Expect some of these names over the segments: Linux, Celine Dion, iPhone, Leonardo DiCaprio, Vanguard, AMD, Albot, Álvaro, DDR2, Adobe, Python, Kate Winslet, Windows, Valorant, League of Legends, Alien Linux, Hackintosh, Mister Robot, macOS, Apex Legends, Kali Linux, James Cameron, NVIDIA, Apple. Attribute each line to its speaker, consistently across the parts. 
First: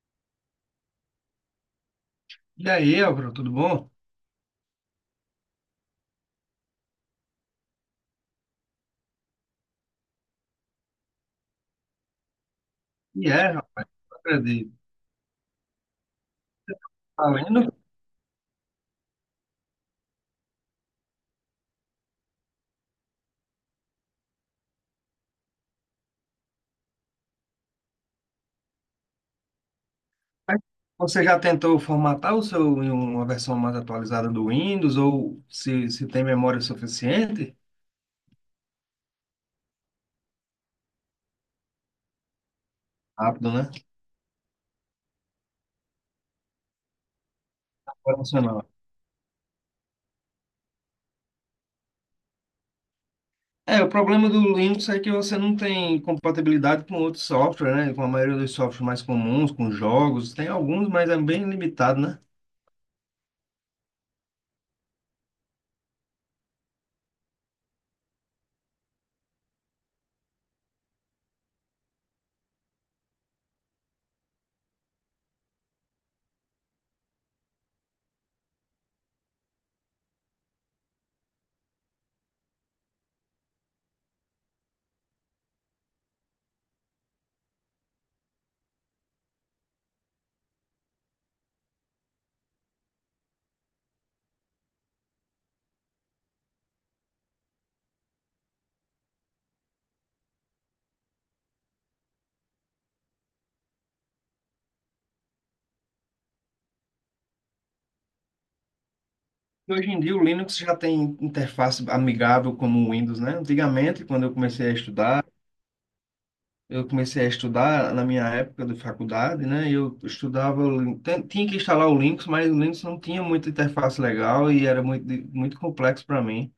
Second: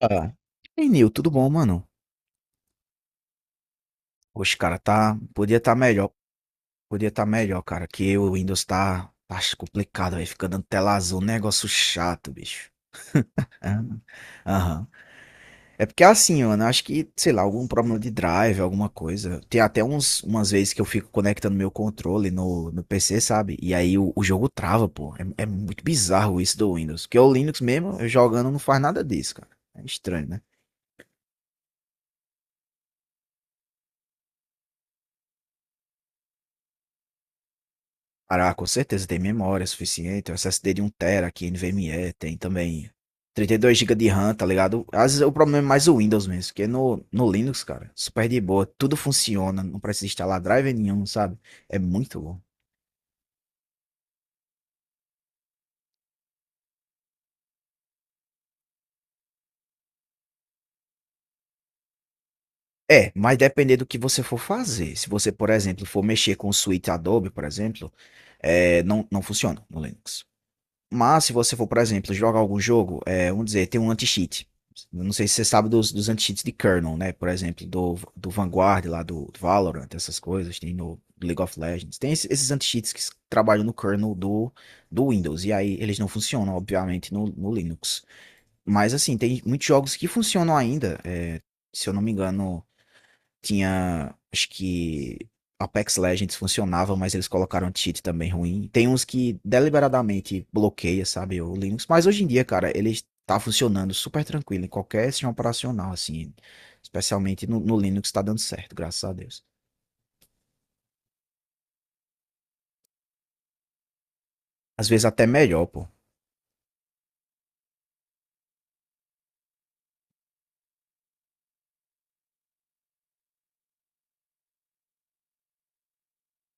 Speaker 1: Ah. Ei, Nil, tudo bom, mano?
Speaker 2: E aí, Álvaro, tudo bom?
Speaker 1: Oxe, cara, tá. Podia tá melhor. Podia tá melhor, cara. Que o Windows tá. Tá complicado, aí fica dando tela azul, um negócio chato, bicho.
Speaker 2: E é,
Speaker 1: Ah.
Speaker 2: rapaz, não acredito.
Speaker 1: Aham. É porque é assim, mano, eu acho que,
Speaker 2: Tá
Speaker 1: sei lá,
Speaker 2: vendo?
Speaker 1: algum problema de drive, alguma coisa. Tem até uns, umas vezes que eu fico conectando meu controle no PC, sabe? E aí o jogo trava, pô. É, é muito bizarro isso do Windows. Porque o Linux mesmo, eu jogando, não faz nada disso, cara. É estranho, né?
Speaker 2: Mas Você já tentou formatar o seu em uma versão mais atualizada do Windows ou se tem memória suficiente?
Speaker 1: Cara, ah, com certeza tem memória suficiente, o SSD de um tera aqui, NVMe, tem também
Speaker 2: Rápido,
Speaker 1: 32
Speaker 2: né?
Speaker 1: GB de RAM, tá ligado? Às vezes é o problema é mais o Windows mesmo, porque no Linux, cara, super de boa,
Speaker 2: Vai
Speaker 1: tudo funciona, não precisa instalar driver nenhum, sabe? É muito bom.
Speaker 2: É, o problema do Linux é que você não tem compatibilidade com outros softwares, né? Com a maioria dos softwares mais comuns, com jogos. Tem alguns, mas é bem limitado, né?
Speaker 1: É, mas depender do que você for fazer. Se você, por exemplo, for mexer com o suíte Adobe, por exemplo, é, não funciona no Linux. Mas se você for, por exemplo, jogar algum jogo, é, vamos dizer, tem um anti-cheat. Eu não sei se você sabe dos anti-cheats de kernel, né? Por exemplo, do Vanguard lá, do Valorant, essas coisas, tem no League of Legends. Tem esses anti-cheats que trabalham no kernel do Windows. E aí eles não funcionam, obviamente, no Linux. Mas assim, tem muitos jogos que funcionam ainda. É, se eu não me engano, tinha, acho que Apex Legends funcionava, mas eles colocaram um cheat também ruim. Tem uns que deliberadamente bloqueia, sabe, o Linux. Mas hoje em dia, cara, ele tá funcionando super tranquilo em qualquer sistema operacional, assim. Especialmente no Linux tá dando certo, graças a Deus.
Speaker 2: E hoje em dia o Linux já tem interface amigável como o Windows, né? Antigamente, quando eu comecei a
Speaker 1: Às vezes
Speaker 2: estudar,
Speaker 1: até melhor, pô.
Speaker 2: eu comecei a estudar na minha época de faculdade, né? Eu estudava, tinha que instalar o Linux, mas o Linux não tinha muita interface legal e era muito complexo para mim.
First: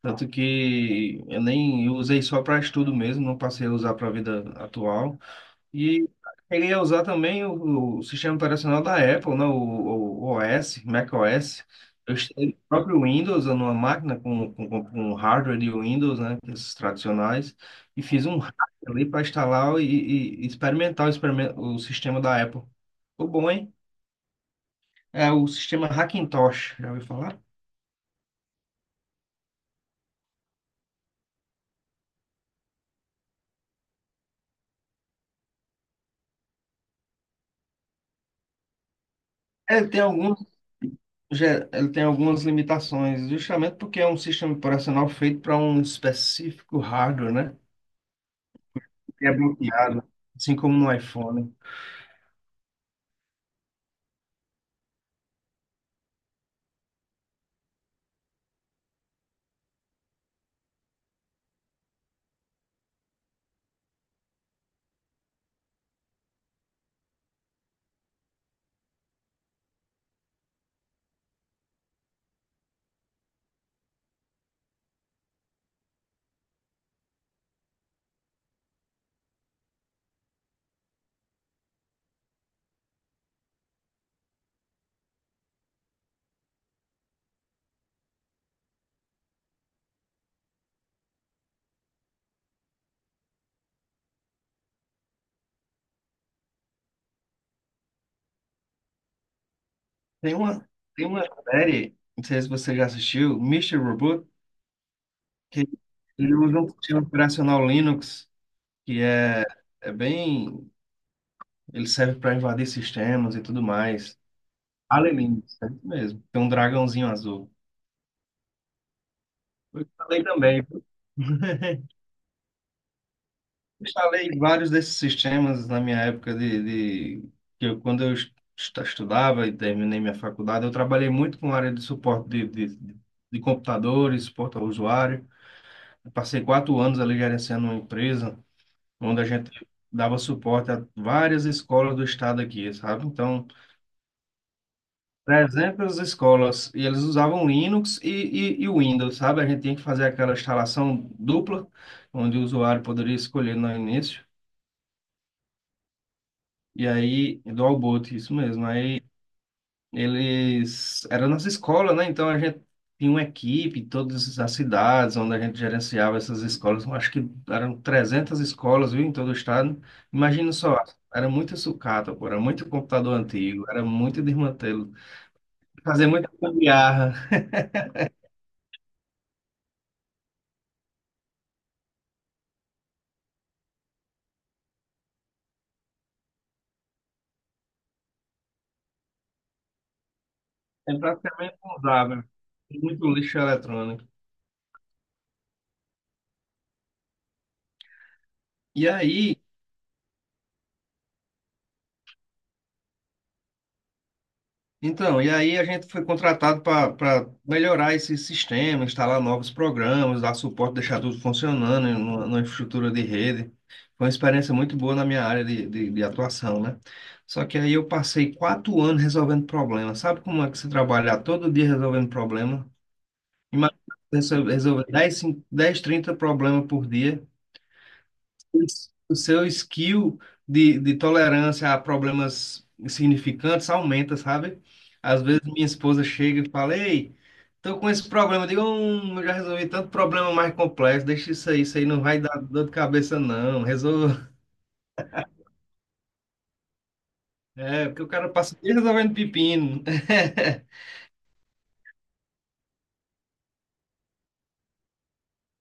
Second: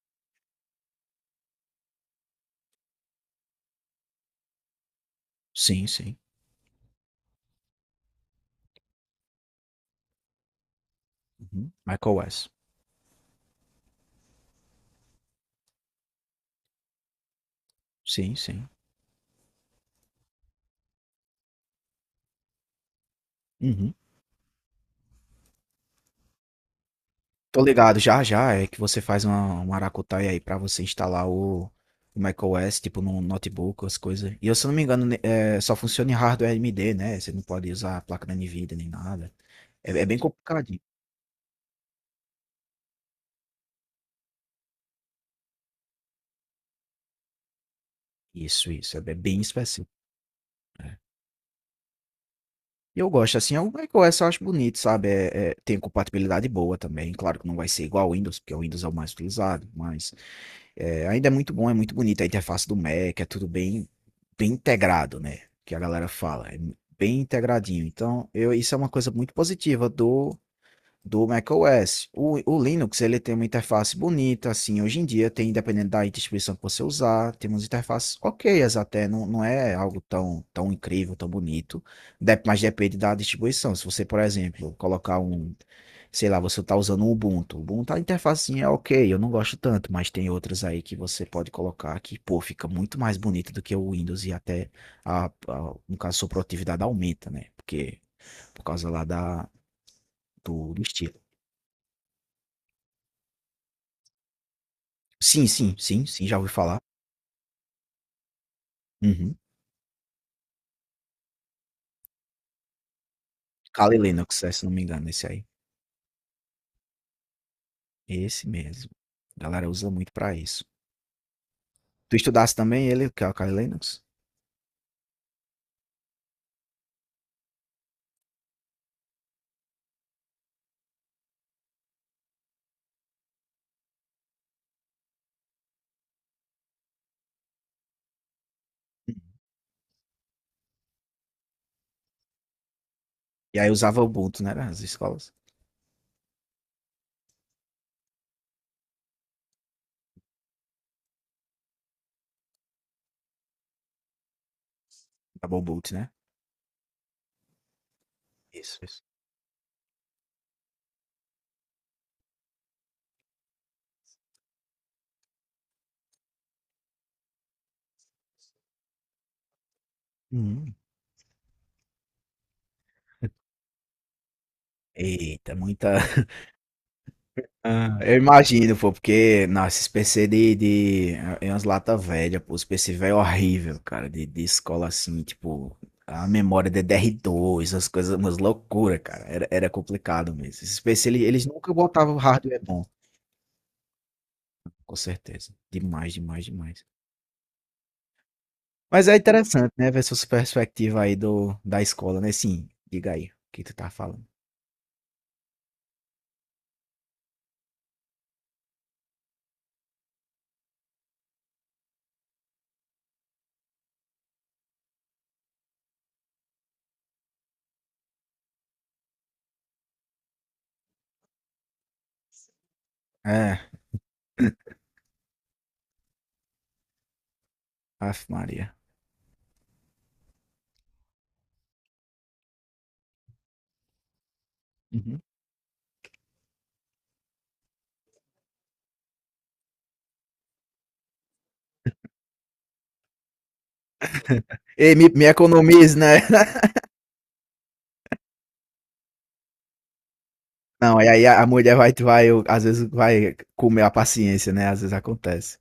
Speaker 2: Tanto que eu nem eu usei só para estudo mesmo, não passei a usar para a vida atual.
Speaker 1: Sim,
Speaker 2: E
Speaker 1: sim.
Speaker 2: queria usar também o sistema operacional da Apple, né? O OS, macOS.
Speaker 1: Uhum.
Speaker 2: Eu
Speaker 1: macOS.
Speaker 2: instalei o próprio Windows numa máquina com hardware de Windows, né? Esses tradicionais. E fiz
Speaker 1: Sim,
Speaker 2: um hack
Speaker 1: sim.
Speaker 2: ali para instalar e experimentar o sistema da Apple. Ficou bom, hein?
Speaker 1: Uhum.
Speaker 2: É o sistema Hackintosh, já ouviu falar?
Speaker 1: Tô ligado, já já é que você faz uma Aracutaia aí pra você instalar o macOS, tipo no notebook, as coisas. E eu, se eu não me engano, é, só funciona em hardware AMD, né? Você não pode usar a placa da NVIDIA nem nada.
Speaker 2: É, ele
Speaker 1: É,
Speaker 2: tem
Speaker 1: é bem complicadinho.
Speaker 2: ele tem algumas limitações, justamente porque é um sistema operacional feito para um específico hardware, né?
Speaker 1: Isso, é bem
Speaker 2: É
Speaker 1: bem específico.
Speaker 2: bloqueado, assim como no
Speaker 1: É.
Speaker 2: iPhone.
Speaker 1: E eu gosto, assim, o macOS eu acho bonito, sabe? É, é, tem compatibilidade boa também. Claro que não vai ser igual ao Windows, porque o Windows é o mais utilizado, mas é, ainda é muito bom, é muito bonito a interface do Mac, é tudo bem, bem integrado, né? Que a galera fala, é bem integradinho. Então, eu, isso é uma coisa muito positiva do macOS. O Linux ele tem uma interface bonita, assim, hoje em dia tem, independente da distribuição que você usar, tem umas interfaces ok até, não, não é algo tão, tão incrível, tão bonito, mas depende da distribuição. Se você, por exemplo, colocar um, sei lá, você está usando um Ubuntu, o Ubuntu a interfacinha é ok, eu não gosto tanto, mas tem outras aí que você pode colocar que, pô, fica muito mais bonito do que o Windows e até, no caso, a sua produtividade aumenta, né? Porque, por causa lá da,
Speaker 2: Tem uma,
Speaker 1: do
Speaker 2: Tem
Speaker 1: estilo.
Speaker 2: uma série, não sei se você já assistiu, Mister Robot,
Speaker 1: Sim,
Speaker 2: que
Speaker 1: sim, sim, sim,
Speaker 2: ele
Speaker 1: já ouvi
Speaker 2: usa um
Speaker 1: falar.
Speaker 2: sistema operacional Linux, que
Speaker 1: Uhum.
Speaker 2: é bem. Ele serve para invadir sistemas e tudo
Speaker 1: Kali
Speaker 2: mais.
Speaker 1: Linux, é, se não me engano,
Speaker 2: Alien
Speaker 1: esse aí.
Speaker 2: Linux, é isso mesmo. Tem um dragãozinho azul.
Speaker 1: Esse mesmo. A galera
Speaker 2: Eu
Speaker 1: usa muito
Speaker 2: falei
Speaker 1: pra
Speaker 2: também,
Speaker 1: isso.
Speaker 2: viu?
Speaker 1: Tu estudasse também ele, que é o Kali Linux?
Speaker 2: Instalei vários desses sistemas na minha época de que eu, quando eu estudava e terminei minha faculdade, eu trabalhei muito com a área de suporte de computadores, suporte ao usuário. Eu passei quatro anos ali gerenciando uma empresa onde
Speaker 1: Uhum.
Speaker 2: a gente dava suporte a várias escolas do estado aqui, sabe? Então,
Speaker 1: E aí usava o Ubuntu, né, as escolas?
Speaker 2: 300 escolas e eles usavam Linux e Windows, sabe? A gente tinha que fazer aquela instalação dupla, onde o usuário poderia escolher no início.
Speaker 1: Double boot, né?
Speaker 2: E aí, do Albot, isso mesmo.
Speaker 1: Isso, isso.
Speaker 2: Aí eles. Era a nossa escola, né? Então a gente tinha uma equipe, todas as cidades onde a gente gerenciava essas escolas. Eu acho que eram 300 escolas, viu, em todo o estado. Imagina
Speaker 1: Uhum.
Speaker 2: só, era muita sucata, pô, era muito computador antigo, era muito desmantelo.
Speaker 1: Eita, muita.
Speaker 2: Fazer muita gambiarra.
Speaker 1: Ah, eu imagino, pô, porque, nossa, esses PC de, é umas lata velha, pô, os PC velho é horrível, cara, de escola assim, tipo, a memória DDR2, as coisas, umas loucura, cara, era, era complicado mesmo. Esses
Speaker 2: É
Speaker 1: PC, eles,
Speaker 2: praticamente
Speaker 1: nunca botavam
Speaker 2: usável.
Speaker 1: hardware bom,
Speaker 2: Muito lixo eletrônico.
Speaker 1: com certeza, demais, demais, demais.
Speaker 2: E
Speaker 1: Mas é
Speaker 2: aí.
Speaker 1: interessante, né, ver essa perspectiva aí do, da escola, né, sim, diga aí, o que tu tá falando.
Speaker 2: Então, e aí a gente foi contratado para melhorar esse sistema, instalar novos programas, dar suporte, deixar tudo funcionando em numa infraestrutura de rede. Foi uma experiência muito boa na minha área de atuação, né? Só que aí eu passei quatro anos resolvendo problemas. Sabe como é que você trabalhar todo dia resolvendo problema?
Speaker 1: É,
Speaker 2: Imagina você resolver 10, 5, 10, 30 problemas por dia
Speaker 1: Ave Maria.
Speaker 2: o seu skill de tolerância a problemas significantes aumenta, sabe?
Speaker 1: Uhum.
Speaker 2: Às vezes minha esposa chega e fala, ei, tô com esse problema. Eu digo, eu já resolvi tanto problema mais complexo, deixa isso aí não vai dar dor de cabeça, não. Resolva.
Speaker 1: Ei, me economize, né?
Speaker 2: É, porque o cara passa o dia resolvendo pepino.
Speaker 1: Não, e aí a mulher vai, vai, às vezes vai comer a paciência, né? Às vezes acontece.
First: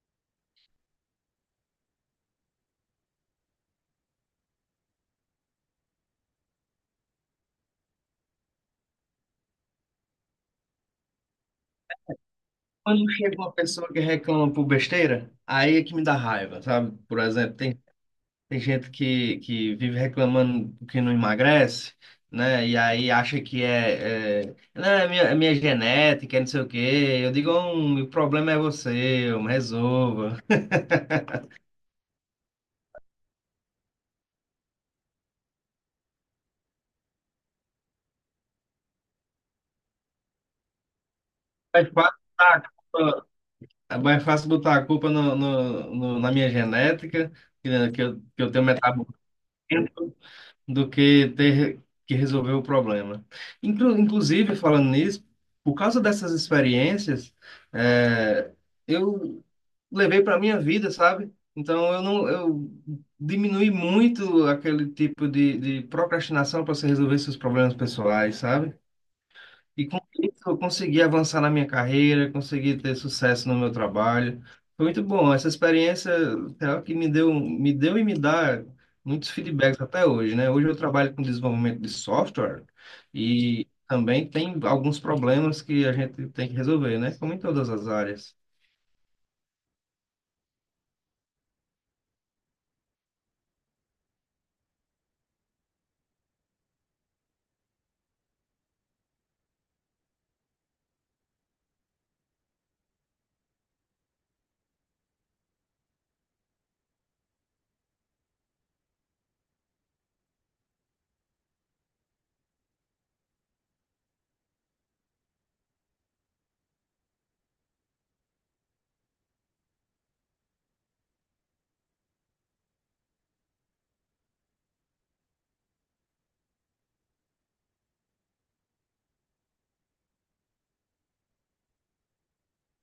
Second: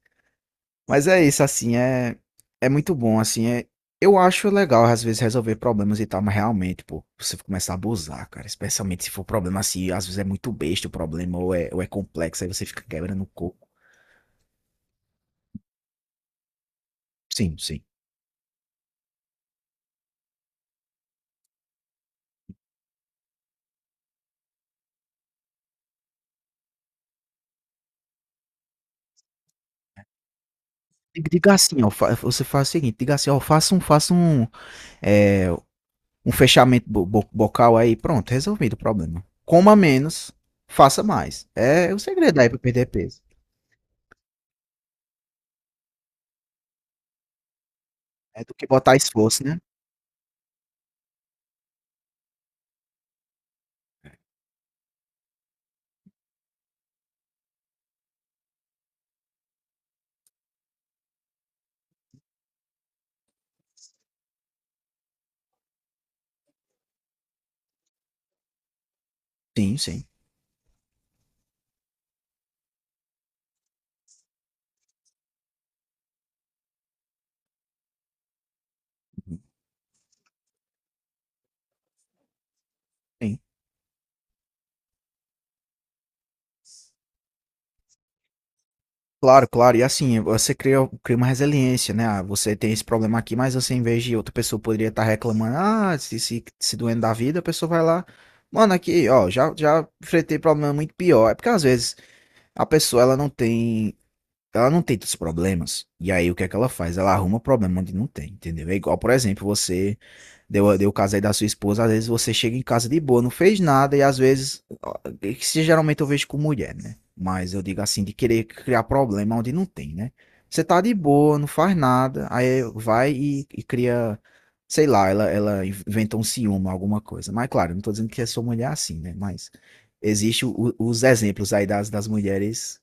Speaker 1: Mas é isso, assim, é, é muito bom, assim, é, eu acho legal às vezes resolver problemas e tal, mas realmente, pô, você começa a abusar, cara, especialmente se for problema assim, às vezes é muito besta o problema, ou é complexo, aí você fica
Speaker 2: Quando
Speaker 1: quebrando o
Speaker 2: chega uma
Speaker 1: coco.
Speaker 2: pessoa que reclama por besteira, aí é que me dá raiva, sabe? Por exemplo,
Speaker 1: Sim,
Speaker 2: tem
Speaker 1: sim.
Speaker 2: tem gente que vive reclamando que não emagrece, né? E aí acha que não, é minha genética, é não sei o quê. Eu digo, o problema é você, eu me resolva.
Speaker 1: Diga assim, ó, você faz o seguinte, diga assim, ó, faça um, é, um fechamento bocal aí, pronto, resolvido o problema. Coma menos, faça mais.
Speaker 2: É
Speaker 1: É o
Speaker 2: fácil
Speaker 1: segredo aí
Speaker 2: botar
Speaker 1: para
Speaker 2: a
Speaker 1: perder peso.
Speaker 2: culpa, é mais fácil botar a culpa na minha genética, que eu, que
Speaker 1: É
Speaker 2: eu
Speaker 1: do
Speaker 2: tenho
Speaker 1: que botar
Speaker 2: metabolismo.
Speaker 1: esforço, né?
Speaker 2: Do que ter que resolver o problema. Inclusive, falando nisso, por causa dessas experiências, é, eu levei para minha vida, sabe? Então eu não eu diminui muito aquele tipo de procrastinação para você resolver seus problemas pessoais, sabe?
Speaker 1: Sim,
Speaker 2: E com
Speaker 1: sim,
Speaker 2: isso eu consegui avançar na minha carreira, consegui ter sucesso no meu trabalho. Foi muito bom. Essa experiência é algo que me deu e me dá muitos feedbacks até hoje, né? Hoje eu trabalho com desenvolvimento de software
Speaker 1: sim.
Speaker 2: e também tem alguns problemas que a gente tem que resolver, né? Como em todas as áreas.
Speaker 1: Claro, claro. E assim, você cria, cria uma resiliência, né? Ah, você tem esse problema aqui, mas você, em vez de outra pessoa poderia estar reclamando, ah, se doendo da vida, a pessoa vai lá. Mano, aqui, ó, já, já enfrentei problema muito pior. É porque às vezes a pessoa ela não tem tantos problemas. E aí o que é que ela faz? Ela arruma problema onde não tem, entendeu? É igual, por exemplo, você deu o caso aí da sua esposa, às vezes você chega em casa de boa, não fez nada, e às vezes, ó, é que geralmente eu vejo com mulher, né? Mas eu digo assim, de querer criar problema onde não tem, né? Você tá de boa, não faz nada, aí vai e cria, sei lá, ela inventa um ciúme, alguma coisa. Mas claro, eu não tô dizendo que a sua mulher é assim, né? Mas existe os exemplos aí das mulheres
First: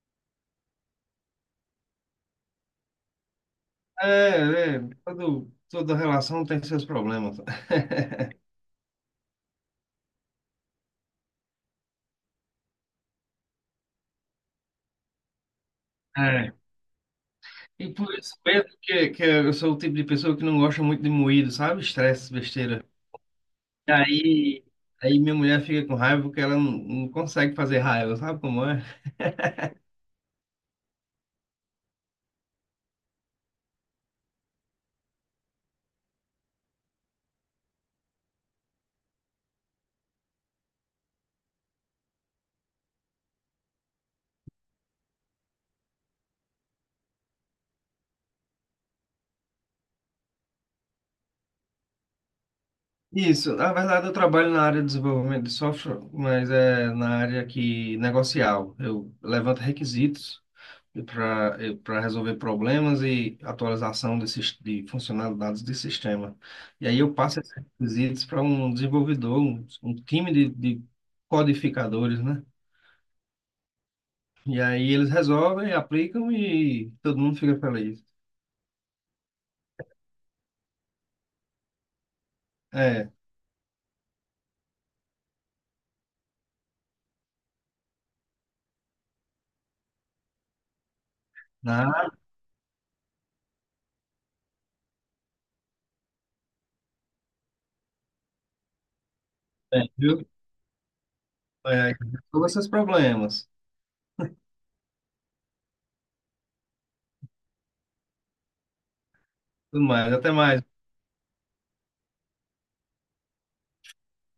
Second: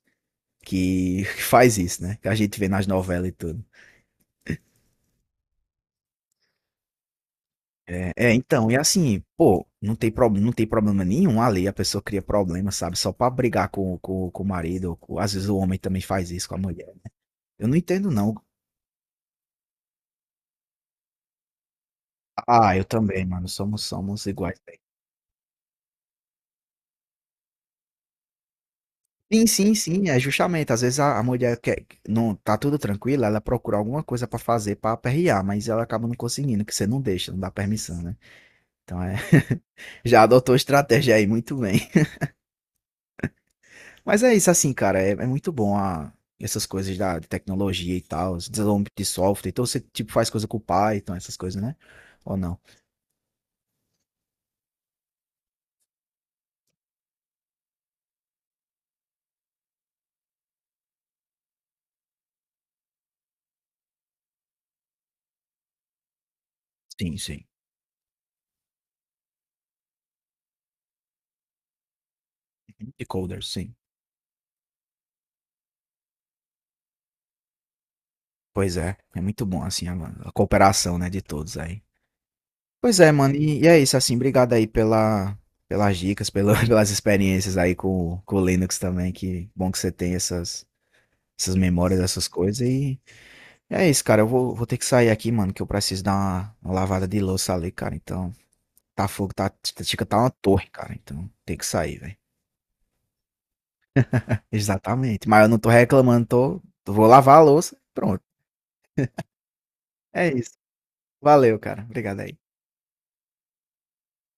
Speaker 1: que faz isso, né? Que a gente vê nas novelas e tudo.
Speaker 2: Toda relação tem seus problemas.
Speaker 1: É, é, então, e assim, pô, não tem, pro, não tem problema nenhum ali, a pessoa cria problema, sabe? Só pra brigar com o marido, ou às vezes o homem também faz isso
Speaker 2: É.
Speaker 1: com a mulher, né? Eu não
Speaker 2: E
Speaker 1: entendo,
Speaker 2: por
Speaker 1: não.
Speaker 2: isso mesmo que eu sou o tipo de pessoa que não gosta muito de moído, sabe? Estresse,
Speaker 1: Ah, eu
Speaker 2: besteira.
Speaker 1: também, mano, somos, somos iguais.
Speaker 2: Aí,
Speaker 1: Né?
Speaker 2: Aí minha mulher fica com raiva porque ela não consegue fazer raiva, sabe como é?
Speaker 1: Sim, sim, sim, é justamente, às vezes a mulher quer, não, tá tudo tranquilo, ela procura alguma coisa pra fazer pra aperrear, mas ela acaba não conseguindo, que você não deixa, não dá permissão, né? Então é, já adotou estratégia aí, muito bem. Mas é isso, assim, cara, é, é muito bom essas coisas da de tecnologia e tal, os desenvolvimento de software. Então você, tipo, faz coisa com o Python, essas coisas, né? Ou não?
Speaker 2: Isso, na verdade eu trabalho na área de desenvolvimento de software, mas é na área que negocial. Eu levanto requisitos para para resolver problemas e atualização desses, de funcionalidades de sistema. E aí eu
Speaker 1: Sim,
Speaker 2: passo
Speaker 1: sim.
Speaker 2: esses requisitos para um desenvolvedor, um time de codificadores, né?
Speaker 1: E coders sim.
Speaker 2: E aí eles resolvem, aplicam e todo mundo fica feliz.
Speaker 1: Pois é, é muito bom, assim, a cooperação, né, de todos aí. Pois é,
Speaker 2: É,
Speaker 1: mano, e é isso, assim, obrigado aí pela, pelas dicas, pela, pelas experiências aí com o Linux também, que bom que você tem essas, essas
Speaker 2: na
Speaker 1: memórias, essas coisas, e é isso, cara, eu vou, vou ter que sair aqui, mano, que eu preciso dar uma lavada de louça ali, cara, então... Tá fogo, tá, tá,
Speaker 2: Bem,
Speaker 1: chega tá
Speaker 2: viu?
Speaker 1: uma torre, cara. Então tem que
Speaker 2: É,
Speaker 1: sair, velho.
Speaker 2: resolva seus problemas.
Speaker 1: Exatamente. Mas eu não tô reclamando, tô, vou lavar a louça. Pronto.
Speaker 2: Tudo mais.
Speaker 1: É
Speaker 2: Até
Speaker 1: isso.
Speaker 2: mais.
Speaker 1: Valeu, cara. Obrigado aí.